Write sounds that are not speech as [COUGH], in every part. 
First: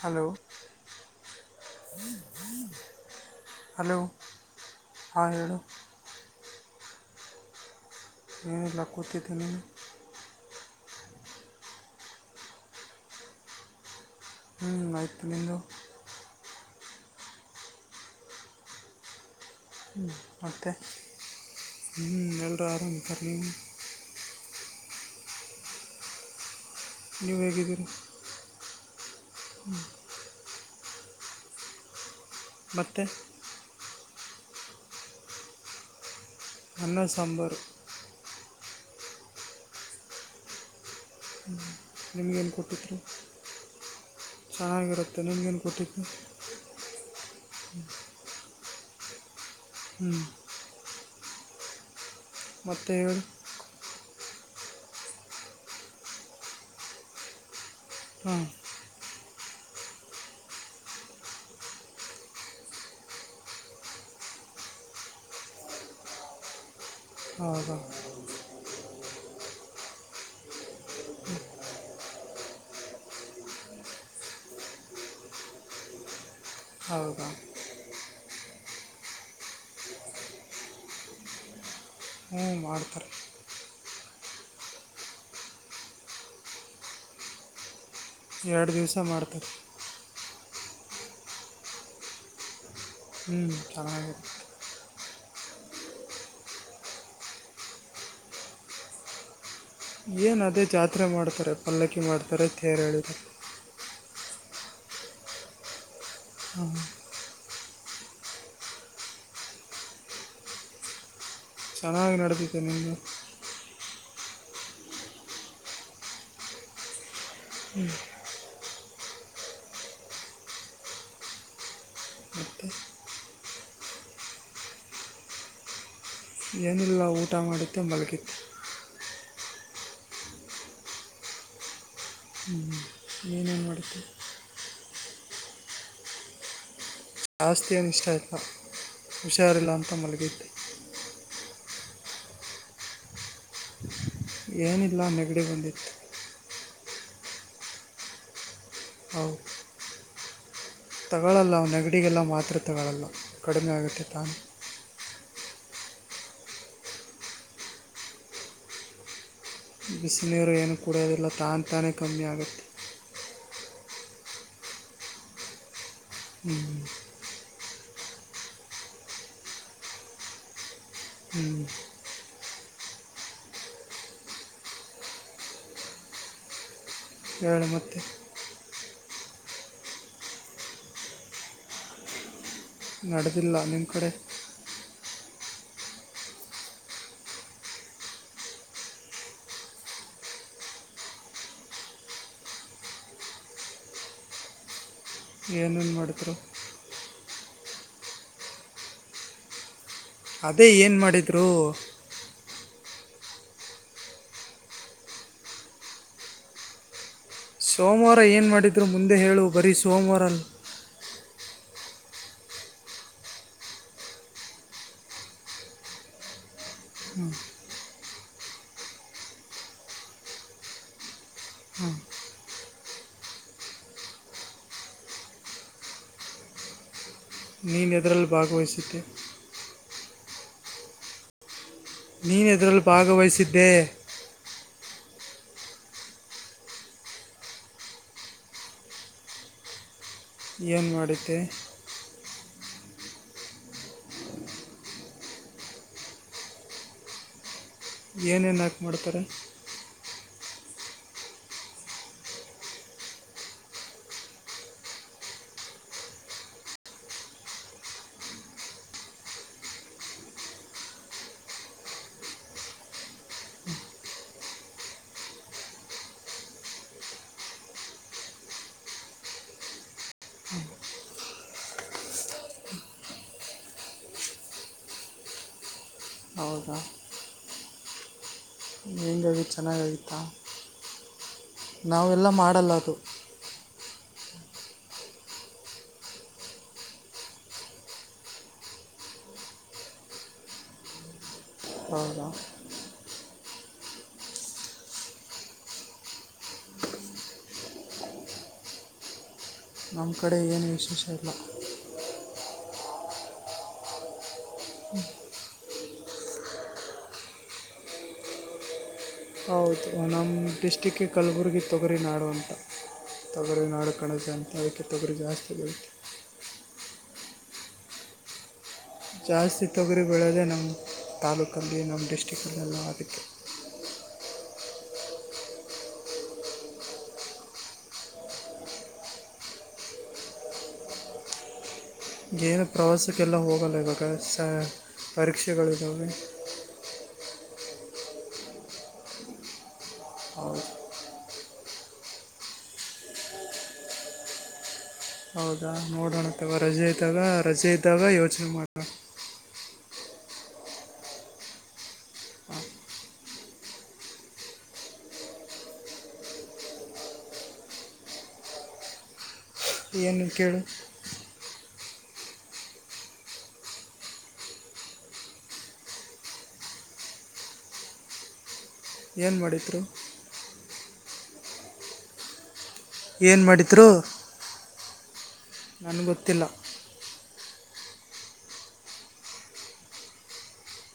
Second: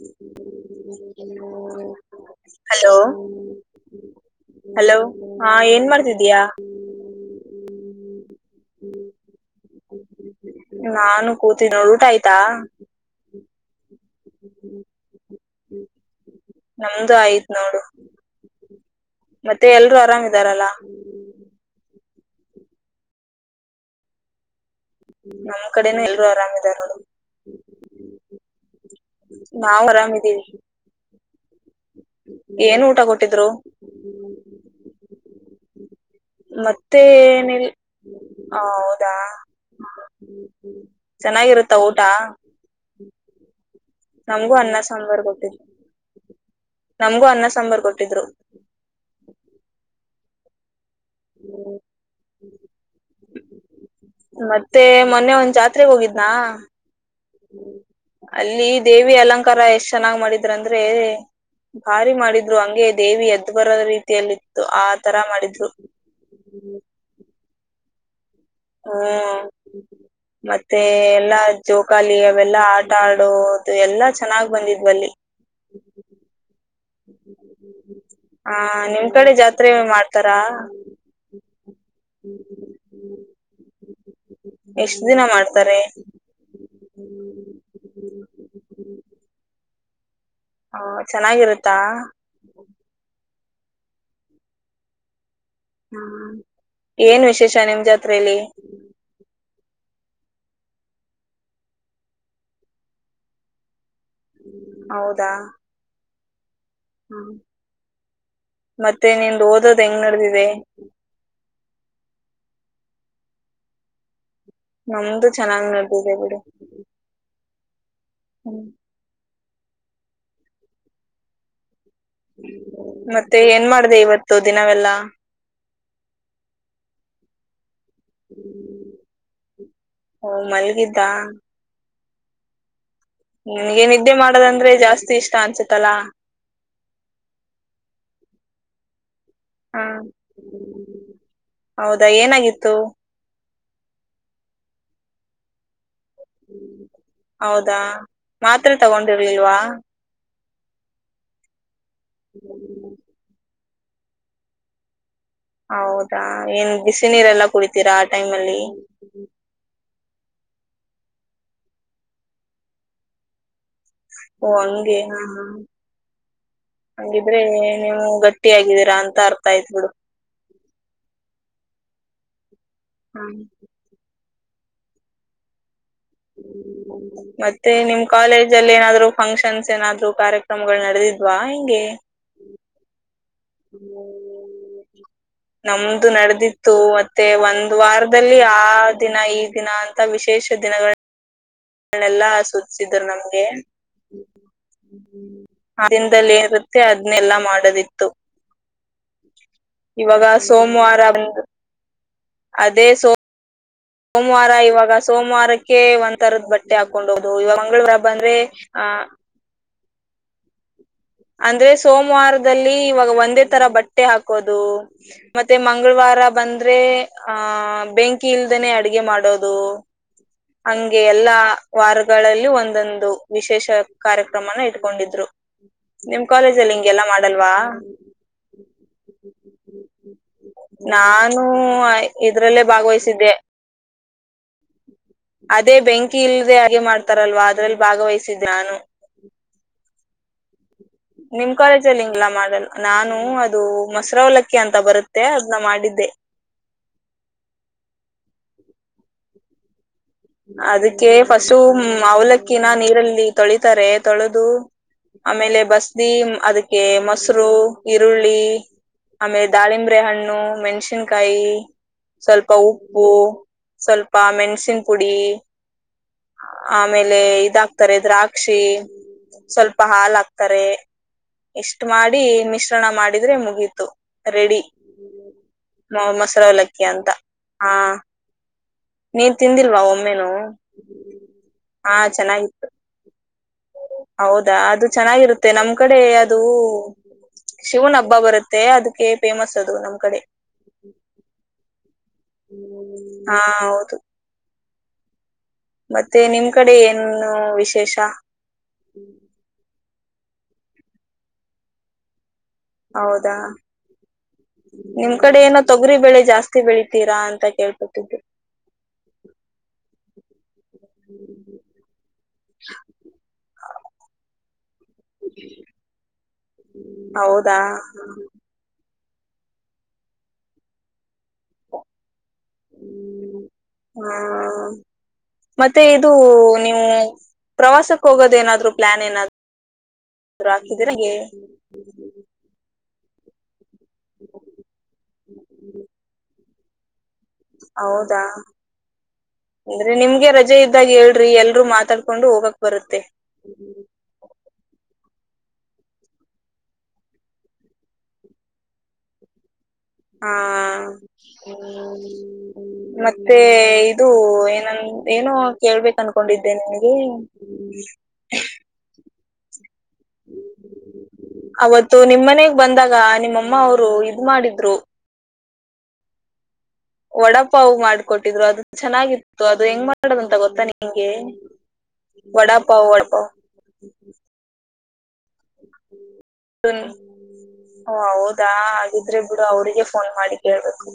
Hello ಲೋ hello hello ಹಾಂ ಹಾ ಹೇಳು ಏನ್ ಮಾಡ್ತಿದ್ದೀಯಾ. ನೀ ಲಕ್ಕುತಿದ್ದನ. ನಾನು ಕೂತೀಿ ನೋ ಊಟ ಆಯ್ತಾ. ಹ ಲೈಫ ತಿದಲ್ಲಿಿಂದಂದು. ನಮ್ದು ಆಯತ್ ನೋಡು. ಮತ್ತೆ ಎಲ್ರು ಆರಾಮ್ದಾರಲ್ಲಾ. ಮತ್ತೆ ಹ್ಞೂ ಎಲ್ಲರೂ ಆರಾಮ ಪಲಿ. ನಮ್ ಕಡೆನ ಎಲ್ರು ಆರಾಮ್ಾರ. ನೀುವೇ ಗಿದ್ದರು ಹ್ಮ. ನಾವು ಹ್ಮ್ಮ್. ಏನ್ ಊಟ ಮತ್ತೆ ಕೊಟ್ಟಿದ್ರು. ಹ್ಮ್. ಅನ್ನ ಸಾಂಬಾರು ಮತ್ತೆನಲ್ಲಿ. ಹಾ ಹೌದಾ. ಚೆನ್ನಾಗಿರುತ್ತ ಊಟ. ನಿಮಗೇನು ಕೊಟ್ಟಿದ್ರು ನಮ್ಗೂ ಅನ್ನ ಚೆನ್ನಾಗಿರುತ್ತೆ ಸಾಂಬಾರ್ ಕೊಟ್ಟಿದ್ರು ನಿಮಗೇನು ನಮಗೂ ಅನ್ನ ಸಾಂಬಾರ್ ಕೊಟ್ಟಿದ್ರು ಹ ಹ್ಮ್ ಹ್ಮ್ ಮತ್ತೇಳ ಮತ್ತೆ ಮೊನ್ನೆ ಒಂದ್ ಜಾತ್ರೆಗೆ ಹೋಗಿದ್ನಾ ಹಾಂ ಅಲ್ಲಿ ದೇವಿ ಅಲಂಕಾರ ಕಾರರ ಎಷ್ಟ್ ಚೆನ್ನಾಗ್ ಮಾಡಿದ್ರರು ಅಂದ್ರೆ ಭಾರಿ ಮಾಡಿದ್ರು ಹಂಗೆ ದೇವಿ ಎದ್ದು ಬರೋ ರೀತಿಯಲ್ಲಿತ್ತು ಆ ತರ ಮಾಡಿದ್ರು ಹೌದುಾ ಹ್ಮ ಮತ್ತೆ ಎಲ್ಲಾ ಜೋಕಾಲಿ ಅವೆಲ್ಲಾ ಆಟ ಆಡೋದು ಎಲ್ಲಾ ಚೆನ್ನಾಗ್ ಬಂದಿದ್ವಲ್ಲಿ ಹೌದಾ ಹ್ಮ್ಮ್ಮ ಹ್ಮ ಹಾ ನಿಮ್ ಕಡೆ ಜಾತ್ರೆ ಮಾಡ್ತಾರಾ ಮಾಡ್ತಾರೆ ಎಷ್ಟ ದಿನ ಮಾಡ್ತಾರೆ ಎರಡು ದಿವ್ಸ ಮಾಡ್ತಾರೆ ಹ ಚೆನ್ನಾಗಿರುತ್ತಾ ಹ್ಮ್ ಚ ಹ್ಮ ಏನ್ ವಿಶೇಷ ನಿಮ್ ಜಾತ್ರಲಿ ಏನ ಅದೇ ಜಾತ್ರೆ ಮಾಡ್ತಾರೆ ಪಲ್ಲಕ್ಕಿ ಮಾಡ್ತಾರೆ ಥೇರ್ ಹೇಳಿದ ಹೌದಾ ಹ್ಮ ಹ್ಮ ಮತ್ತೆ ನಿಮ ಓದೋದ್ ಹೆಂಗ್ ನಡ್ದಿದೆ ಚೆನ್ನಾಗಿ ನಡದತೆೆ ನಿಮಗೆ ನಮ್ದು ಚೆನ್ನಾಗಾಗಿ್ ನೋಡ್ದಿದೆ ಬಿಡು ಹ್ಮ್ ಹ್ಮ್ ಮತ್ತೆ ಮತ್ತೆ ಏನ್ ಮಾಡ್ದ ಇವತ್ತು ದಿನವೆಲ್ಲಾ ಏನಿಲ್ಲ ಊಟ ಮಾಡ ತ್ತಂಬಲಕತ್ತು ಹ ಮಲ್ಗಿದ್ದಾ ಹ್ಮ್ ನನ್ಗೆ ನಿದ್ದೆ ಮಾಡದಂದ್ರೆ ಜಾಸ್ತಿ ಸಷ್ಟಂಸ ತಲಾ ಶಾಸ್ತಿಯ ನಿಷ್ಠಯತ ಹುಷಾರಿಲ್ಲ ಹಾ ಅಂತ ಮಲಗಿದ್ದೆ ಹೌದಾ ಏನಾಗಿತ್ತು ಏನಿಲ್ಲ ನೆಗಡಿ ಬಂದಿತ್ತು ಹೌದಾ ಮತ್ ಎತ್ರ ಅವು ತಗೊಂಡಿರ್ಲಿಿಲ್ವಾ ತಗೊಳ್ಳಲ್ಲ ಅವನಡೆ ಅಡಿಗೆಲ್ಲ ಮಾತೃತೆಗಳಲ್ಲ ಕಡಿಮೆ ಆಗುತ್ತೆ ತಾ ಹೌದಾ ಏನ್ ಬಿಸಿ ನೀರೆಲ್ಲಾ ಕುಡಿತೀರಾ ಆ ಟೈಮ್ ಅಲ್ಲಿ ಬಿಸಿನೀರು ಏನು ಕುಡಿಯೋದಿಲ್ಲ ತಾನು ತಾನೇ ಕಮ್ಮಿ ಆಗುತ್ತೆ ಓ ಹಂಗೆ ನಾ ಹಂಗಿದ್ರೆ ನೀವು ಗಟ್ಟಿ ಆಗಿದ್ದೀರಾ ಅಂತ ಅರ್ಥ ಆಯ್ತ್ ಬಿಡು ಹ್ಮ್ ಹ್ಮ ಹ್ಮ್ ಮತ್ತೆ ನಿಮ್ಮ ಕಾಲೇಜ್ ಅಲ್ಲಿ ಏನಾದ್ರು ಫಂಕ್ಷನ್ಸ್ ಏನಾದ್ರು ಕಾರ್ಯಕ್ರಮಗಳು ನಡೆದಿದ್ವಾ ಹೆಂಗೆ ನಡೆದಿಲ್ಲ ನಿಮ್ಮ ಕಡೆ ನಮದು ನಡೆದಿತ್ತು ಮತ್ತೆ ಒಂದ್ ವಾರದಲ್ಲಿ ಆ ದಿನ ಈ ದಿನ ಅಂತ ವಿಶೇಷ ದಿನಗಳು ದಿನಗಳೆಲ್ಲಸೂಚಸಿದ್ರು ನಮಗೆ ಆ ಏನೇನು ಮಾಡಿದ್ರು ದಿನದಲ್ಲಿ ಏನಾಗುತ್ತೆ ಅದನ್ನಲ್ಲಾ ಮಾಡ ನಡೆದಿತ್ತು ಇವಾಗ ಅದೇ ಏನು ಸೋಮವಾರ ಅದ ಮಾಡಿದರು ಅ ಇದೆ ಸೋಮ ಸೋಮವಾರ ಇವಾಗ ಸೋಮವಾರಕ್ಕೆ ಒಂದಥರದ್ ಬಟ್ಟೆ ಹಾಕೊಂಡು ಹೋಗ ಸೋಮವಾರ ಏನು ಮಾಡಿದ್ರು ಮುಂದೆ ಹೇಳು ಬರೀಸು ಸೋಮವಾರ ಅಂದ್ರೆ ಸೋಮವಾರದಲ್ಲಿ ಇವಾಗ ಒಂದೇ ತರ ಬಟ್ಟೆ ಹಾಕೋದು ಮತ್ತೆ ಮಂಗಳವಾರ ಬಂದ್ರೆಆ ಬೆಂಕಿ ಇಲ್ದನೆ ಅಡುಗೆ ಮಾಡೋದು ಹಂಗೆ ಎಲ್ಲಾ ವಾರಗಳಲ್ಲಿ ಒಂದೊಂದು ವಿಶೇಷ ಕಾರ್ಯಕ್ರಮಗಳ ಇಟ್ಕೊಂಡಿದ್ರು ಕಾರ್ಯಕ್ರಮನ ಇಟ್ಕೊಂಡಿದ್ರು ನಿಮ್ಮ ಕಾಲೇಜ ಅಲ್ಲಿ ಹಿಂಗೆಲ್ಲಾ ಮಾಡಲ್ವಾ ನೀನ್ ಎದ್ರಲ್ಲಿ ಭಾಗವಹಿಸಿದ್ದೆ ನಾನು ನೀನು ಇದ್ರಲ್ಲೇ ಎದರಲ್ಲಿ ಭಾಗವಹಿಸಿದ್ದೆ ಅದೇ ಬೆಂಕಿ ಇಲ್ಲದೆೇ ಅಡುಗೆ ಮಾಡ್ತಾರಲ್ವಾ ಅದ್ರಲ್ಲಿ ಭಾಗವಹಿಸಿದ್ದೆ ನಾನು ಏನು ಮಾಡಿದ್ದೆ ನಿಮ್ಮ ಕಾಲೇಜಲ್ಲಿ ಹಿಂಗ ಏಲ್ಲಾ ಮಾಡಲ್ಲ ನಾನು ಅದು ಮೊಸರ ಅವಲಕ್ಕಿ ಅಂತ ಬರುತ್ತೆ ಅದನ್ನ ಮಾಡಿದ್ದೆ ಏನೇನು ಹಾಕಿ ಮಾಡ್ತಾರೆ ಅದಕ್ಕೆ ಫಸ್ಟು ಅವಲಕ್ಕಿನ ನೀರಲ್ಲಿ ತೊಳಿತಾರೆ ಅದಕ್ಕೆ ಫಸ್ಟು ಅವಲಕ್ಕಿ ನಾ ನೀರಲ್ಲಿ ತೊಳಿತಾರೆ ತೊಳೆದು ಆಮೇಲೆ ಬಸ್ದಿ ಅದಕ್ಕೆ ಮೊಸರು ಈರುಳ್ಳಿ ಆಮೇಲೆ ದಾಳಿಂಬ್ರೆ ಹಣ್ಣು ಮೆಣಸಿನಕಾಯಿ ಸ್ವಲ್ಪ ಉಪ್ಪು ಸ್ವಲ್ಪ ಮೆಣಸಿನ ಪುಡಿ ಆಮೇಲೆ ಇದ ಹಾಕತಾರೆ ದ್ರಾಕ್ಷಿ ಸ್ವಲ್ಪ ಹಾಲ ಹಾಕ್ತಾರೆ ಎಷ್ಟ ಮಾಡಿ ಮಿಶ್ರಣ ಮಾಡಿದ್ರೆ ಮುಗೀತು ರೆಡಿ ಹೌದಾ ಮೊಸರಲಕ್ಕಿ ಅಂತ ಹ ಹುಹ್ ಚೆನ್ನಾಗಿತ್ತ ಹಾ ನಾವೆಲ್ಲ ಚೆನ್ನಾಗಿತ್ತು ಮಾಡಲ್ಲ ಅದು ಹೌದಾ ಅದು ಚೆನ್ನಾಗಿರುತ್ತೆ ನಮ್ ಕಡೆ ಅದು ಶಿವನ ಹಬ್ಬ ಬರುತ್ತೆ ಅದಕ್ಕೆ ಫೇಮಸ್ ಅದು ನಮ್ ಕಡೆ ಹೌದಾ ಹ್ಮ್ ಹಾ ಹೌದು ಮತ್ತೆ ನಿಮ್ಮ ಕಡೆ ಏನು ವಿಶೇಷ ನಮ್ಮ ಕಡೆ ಏನು ವಿಶೇಷ ಇಲ್ಲ ಹೌದಾ ನಿಮ್ಮ ಕಡೆ ಏನ ಅದ ತೊಗರಿ ಬೆಳೆ ಜಾಸ್ತಿ ಬೆಳಿತೀರಾ ಅಂತ ಕೇಳ್ತೊತಿದ್ದು. ಹೌದು. ಒ. ಡಿಸ್ಟ್ರಿಕ್ಕಿಗೆ ಕಲಬುರಗಿ ತೊಗರಿ ನಾಡು ಅಂತ ತೊಗ. ಇರ ನಾಡು ಕಣಕ್ಕೆ ಅಂತ. ತಕು ಗಾಸ್ ತಗತ. ಹೌದಾ. ಜಾಸ್ತಿ ತೊಗರಿ ಬೆೋದೆೇ ನಮ್ಮ ತಾಲೂಕಲ್ಲಿ ನಮ್ಮ ಡಶ್ಟ. ಾಕ ಹು. ಹ್ಮ ಮತ್ತೆ ಇದು ನೀವು ಪ್ರವಾಸಕ್ಕೆ ಹೋಗೋದ ಏನಾದ್ರು ಪ್ಲಾನ್ ಏನಾದರು ಹಾ. ಏನು ಪ್ರವಾಸಕ್ಕೆಲ್ಲ ಹೋಗಲ್ಲೇ ಬೆ. ಪ್ರ ಸ ಪರೀಕ್ಷೆಗಳುಿದ್ದಾವೆ. ಹೌದಾ. ಅಂದ್ರೆ ನಿಮ್ಗೆ ರಜೆ ಇದ್ದಾಗ ಎಡು. ೀ ಎಲ್ರೂ ಮಾತಾಡ್ಕೊಂಡು ಹೋಗಕ್ ಬರುತ್ತೆ. ಹೌದಾ ನೋಡೋಣತ್ತವ ರಜೆ ಇದ್ದಾಗ ರಜೆ ಇದ್ದಾಗ ಯೋಚನೆ ಮಾಡ. ಹಾ ಹ ಮತ್ತೆ ಇದು ಏನನ್ ಏನೋ ಕೇಳ್ಬೇಕ ಅನ್ಕೊಂಡಿದ್ದೆ ನನ್ಗೆ. ಏನು ಕೇಳ. ಅವತ್ತು ನಿಮ್ಮ್ ಮನೆಗ್ ಬಂದಾಗ ನಿಮ್ಮಮ್ಮ ಅವರು ಇದ್ ಮಾಡಿದ್ರು. ವಡಪ ಮಾಡ್ಕೊಟ್ಟಿದ್ರು ಅದ. ಏನು ಚೆನ್ನಾಗಿತ್ತು ಅದು ಮಾಡಿದ್ರು ಹೆಂಗ್ ಮಾಡದಂತ ಗೊತ್ತ ನಿ. ನಿಗೆ ಬಡ. ಏನು ಮಾಡಿದರು. ನನಗೆ ಗೊತ್ತಿಲ್ಲ. ಹೌದಾ ಹಾಗಿದ್ರೆ ಬಿಡು ಅವ್ರಗ ಫೋನ್ ಮಾಡಿ ಕೇಳ್ಬೇಕು.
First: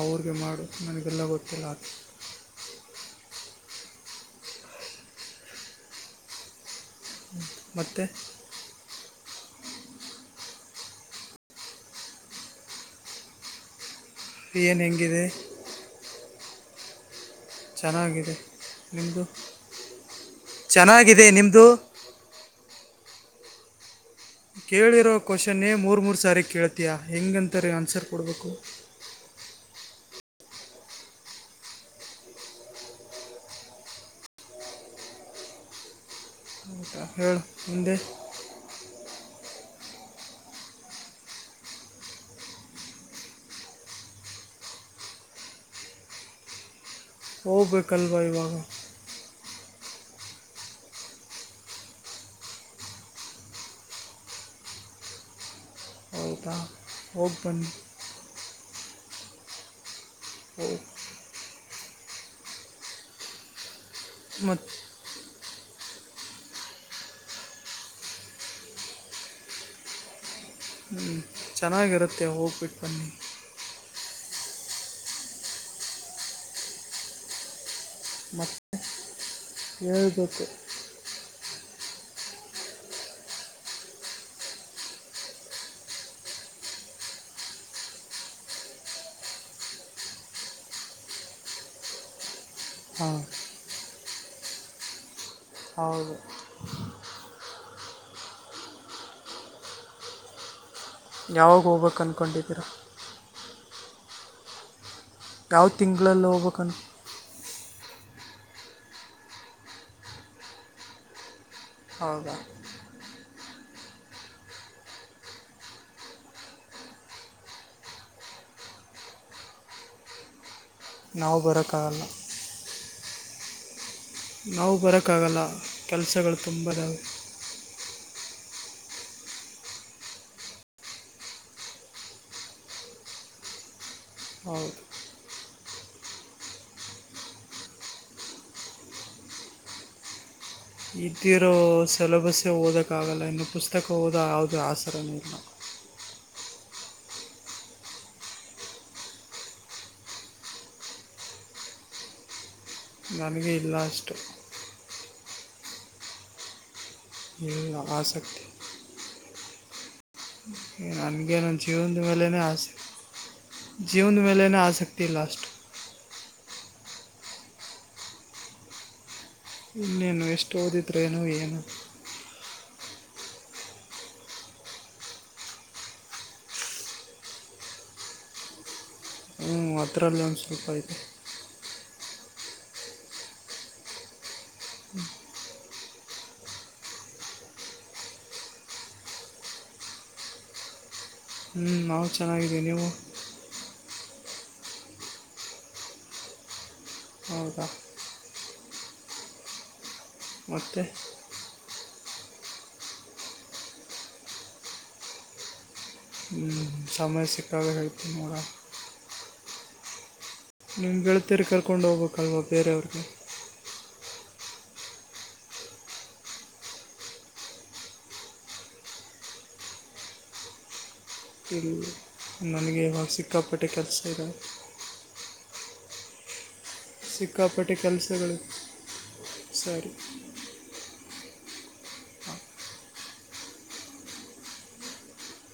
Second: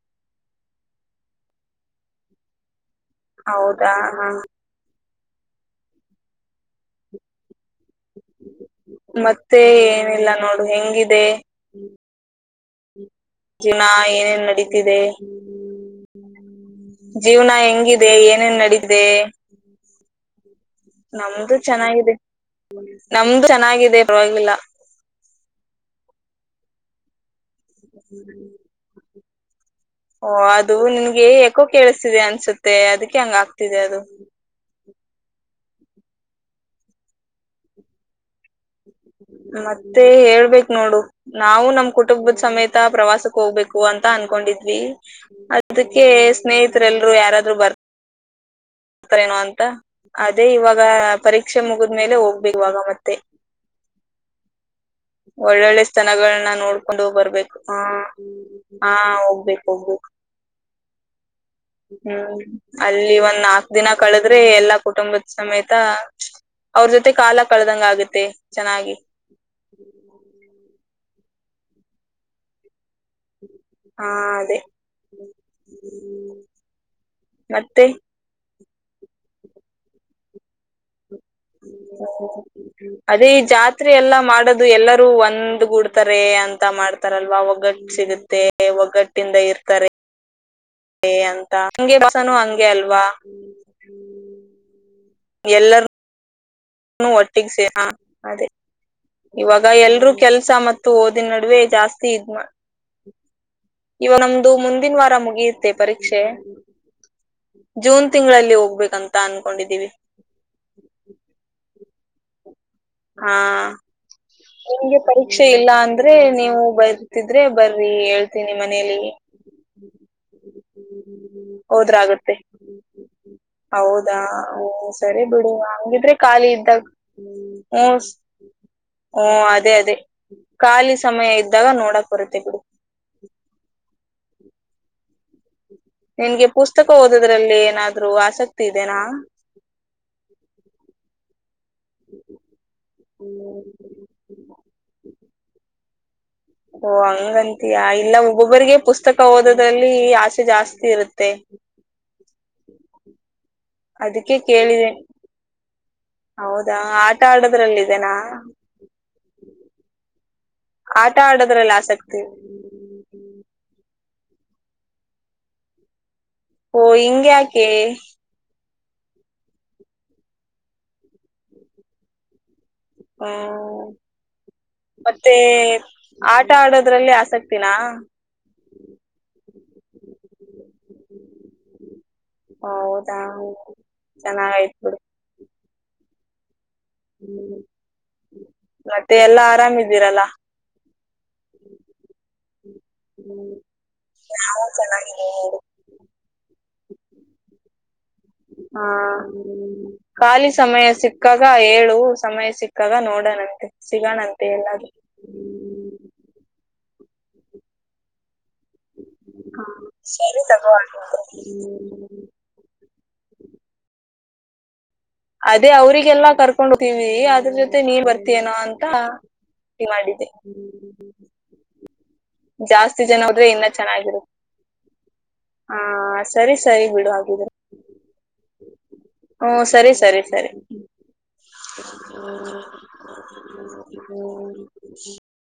ಅವಿಗೆ ಮಾಡು ನನಗೆಲ್ಲ ಗೊತ್ತಿಲ್ಲ ಆ. ಹೌದಾ ಹಾ. ಮತ್ತೆ. ಮತ್ತೆ ಏನಿಲ್ಲ ನೋಡು ಹೆಂಗಿದೆ. ಿನಾಏ. ಏನ್ ಏನು ನಡೀತಿದೆ. ಹ. ಹೆಂಗಿದೆ ಜೀವನ ಹೆಂಗಿದೆ ಚೆನ್ನಾಗಿದೆ ಏನೇನ್ ನಡಿದೆ ನಿಮ್ಮದು ಚೆನ್ನಾಗಿದೆ ನಮ್ದು ನಿಮ್ಮದು ಚೆನ್ನಾಗಿದೆ. ನಮ್ದು ಚೆನ್ನಾಗಿದೆ. ಪರವಾಗಿಲ್ಲ ಕೇಳಿರೋ ಕ್ವಶ್ನ್ೇ ಮೂರ್ ಮೂರು. ಸರಿ ಕೇಳ್ತಿಯಾ ಹೆಂಗಂತ. ತಾರೆ ಆನ್ಸರ್ ಕೊಡಬೇಕು. ಓ ಅದು ನಿನ್ಗೆ ಯಾಕೋ ಕೇಳಿಸ್ತಿದೆ ಅನ್ಸುತ್ತೆ ಅದಕ್ಕೆ ಹಂಗ ಆಗ್ತಿದೆ ಅದು ಫೇ ಹಂದ ಮತ್ತೆ ಹೇಳ್ಬೇಕ ನೋಡು ನಾವು ನಮ ಕುಟುಂಬದ ಸಮೇತ ಪ್ರವಾಸಕ್ ಹೋಗ್ಬೇಕು ಅಂತ ಅನ್ಕೊಂಡಿದ್ವಿ ಅದಕ್ಕೆ ಸ್ನೇಹಿತ ಲ್ರು ಯಾರಾದ್ರು ಹೋಗ್ಬೇಕಲ್ವ ಇವಾಗ ಬರ್ತೇನ ಅಂತ ಅದೇ ಇವಾಗ ಪರೀಕ್ಷೆ ಮುಗದ್್ಮೇಲೆ ಹೋಗ್ಬೇಕೇವಾಗ ಮತ್ತೆ ಒಳ್ಳೊಳ್ಳೆ ಜನಗಳನ್ನ ಹೌದಾ ನೋಡ್ಕೊಂಡುೋಗ್ ಹೋಗಿ ಬರ್ಬೇಕು ಬನ್ನಿ ಹಾ ಹೋಗ್ಬೇಕು ಹೋಗ್ಬೇಕು ಹ್ಮ ಹ್ಮ್ ಅಲ್ಲಿ ಒಂದ್ ನಾಕ ದಿನ ಕಳೆದ್ರೆ ಮತ್ತು ಎಲ್ಲಾ ಕುಟುಂಬದ ಸಮೇತ ಅವ್ರ ಜೊತೆ ಕಾಲ ಕಳೆದಂಗ ಆಗತ್ತೆ ಚೆನ್ನಾಗಿ ಹ್ಞೂ ಚೆನ್ನಾಗಿರುತ್ತೆ ಹೋಗ್ಬಿಟ್ಟು ಬನ್ನಿ ಹಾ ಅದೇ ಮತ್ತೆ ಹೇಳ್ಬೇಕು ಅದೇ ಈ ಜಾತ್ರೆ ಎಲ್ಲಾ ಮಾಡದು ಎಲ್ಲರೂ ಒಂದ್ಗೂಡ್ತಾರೆ ಅಂತ ಮಾಡ್ತಾರಲ್ವಾ ಒಗ್ಗಟ್ಟ ಸಿಗುತ್ತೆ ಒಗ್ಗಟ್ಟಿಂದ ಇರ್ತಾರೆ ಅ ಗೆ ಅಲ್ವಾ್ಮ ಹಾಂ ಅವ ಒಟ್ಟಿಗೆಸ ಹ ಅದೇ ಇವಾಗ ಎಲ್ರುೂ ಕೆಲ್ಸ ಮ ಓದಿನ ನಡುವೆ ಯಾವಾಗ ಹೋಗ್ಬೇಕು ಜಾಸ್ತಿ ಇದ್ಮ ಅಂದ್ಕೊಂಡಿದ್ದೀರಾ ಇವ ನಮ್ದು ಮುಂದಿನ ವಾರ ಯಾವ ಮುಗಿಯುತ್ತೆ ಪರೀಕ್ಷೆ ತಿಂಗಳಲ್ಲಿ ಹೋಗ್ಬೇಕು ಅನ್ ಜೂನ್ ತಿಂಗಳಲ್ಲಿ ಹೋಗ್ಬೇಕಂತ ಅನ್ಕೊಂಡಿದೀವಿ ಹೌದಾ ಹಾ ನಿಂಗೆ ಪರೀಕ್ಷೆ ಇಲ್ಲ ಅಂದ್ರೆ ನೀವು ಬರ್ತಿದ್ರೆ ಬರ್ರಿ ಹೇಳ್ತೀನಿ ಮನೇಲಿ ನಾವು ಬರೋಕ್ಕಾಗಲ್ಲ ಹೌದು ದಾ ನಾವು ಹ್ಮ ಸರಿ ಬರೋಕ್ಕಾಗಲ್ಲ ಬಿಡಿ ಹಂಗಿದ್ರೆ ಕೆಲಸಗಳು ಖಾಲಿ ತುಂಬ ಇದ್ದಾಗ ಇದಾವೆ ಹ್ಮ ಓ ಅದೇ ಅದೇ ಖಾಲಿ ಸಮಯ ಇದ್ದಾಗ ನೋಡಕ್ ಬರುತ್ತೆ ಬಿಡು ಹೌ ನಿನ್ಗೆ ಪುಸ್ತಕ ಓದದ್ರಲ್ಲಿ ಏನಾದ್ರರು ಆಸಕ್ತಿ ಇದೆನಾ ಇದ್ದಿರೋ ಸೆಲಬಸ್ಸೇ ಓದೋಕ್ಕಾಗಲ್ಲ ಇನ್ನು ಪುಸ್ತಕ ಓದೋ ಯಾವುದೇ ಆಸರನೂ ಇಲ್ಲ ಓ ಹಂಗಂತಯಾ ಇಲ್ಲ ಒಬ್ಬೊಬ್ಬರಿಗೆ ಪುಸ್ತಕ ಓದದ್ರಲ್ಲಿ ಆಸೆ ಜಾಸ್ತಿ ಇರುತ್ತೆ ನನಗೆ ಇಲ್ಲ ಅಷ್ಟು ಅದಕ್ಕೆ ಕೇಳಿದೆೇನೆ ಹೌದು ಆಟ ಇಲ್ಲ ಆಡದ್ರಲ್ಲ ಇದನಾ ಆಸಕ್ತಿ ನನಗೆ ನನ್ನ ಆಡೋದ್ರಲ್ಲಿ ಜೀವನದ ಮೇಲ ಆಸಕ್ತಿ ಆಸೆ ಜೀವಂದು ಮೇಲೆನ ಆಸಕ್ತಿ ಇಲ್ಲಾ ಅಷ್ಟು ಓ ಹಿಂಗ ಯಾಕೆ ನಾನೆಷ್ಟು ಓದಿದ್ರೆ ಏನು ಏನು ಹೂ ಮತ್ತೆ ಆಟ ಆಡೋದ್ರಲ್ಲಿ ಆಸಕ್ತಿನಾ ಹ್ಞೂ ಅದರಲ್ಲಿ ಒಂದು ಸ್ವಲ್ಪ ಇದೆ ಹೌದಾ ಚೆನ್ನಾಗ ಆಯ್ತು ಬಿಡು ಹ್ಮ ಮತ್ತೆ ಎಲ್ಲಾ ಆರಾಮ ಇದಿರಲ್ಲ ಹೂ ನಾವು ಚೆನ್ನಾಗಿದ್ದೀ ನೀವು ಹ್ಮ್. ನಾವು ಚೆನ್ನಾಗಿ ಇದೀವಿ ನೋಡಿ ಹೌದ ಹಾ ಖಾಲಿ ಮತ್ತೆ ಸಮಯ ಸಿಕ್ಕಾಗ ಹೇಳು ಸಮಯ ಸಿಕ್ಕಾಗ ನೋಡಣಂತೆ ಸಿಗಣಂತೆ ಎಲ್ಲಾದರೂ ಹೂ ಸಮಯ ಸಿಕ್ಕಾಗ ಹೇಳ್ತೀ ನೋಡನಾ ಹಾ, ಸರಿ ತಗೋ ನಿಮ್ಮ ಗೆಳತಿಯರು ಕರ್ಕೊಂಡು ಹೋಗ್ಬೇಕಲ್ವ ಬೇರೆಯವ್ರಿಗೆ ಅದೇ ಅವ್ರಿಗೆಲ್ಲ ಕರ್ಕೊಂಡ್ ಹೋಗ್ತೀವಿ ಅದ್ರ ಜೊತೆ ನೀನ್ ಬರ್ತೀನೋ ಅಂತ ಮಾಡಿದ್ದೆ ಇಲ್ಲಿ ನನಗೆ ಜಾಸ್ತಿ ಯಾವಾಗ ಜನ ಹೋದ್ರೆ ಸಿಕ್ಕಾಪಟ್ಟೆ ಇನ್ನ ಕೆಲಸ ಚೆನ್ನಾಗಿರುತ್ತೆ ಇದೆ ಹಾ ಸರಿ ಸರಿ ಸಿಕ್ಕಾಪಟ್ಟೆ ಕೆಲಸಗಳು ಹೂ ಸರಿ ಸಾರಿ ಸರಿ ಸರಿ ಹ್ಮ ಹ್ಮ [UNINTELLIGIBLE]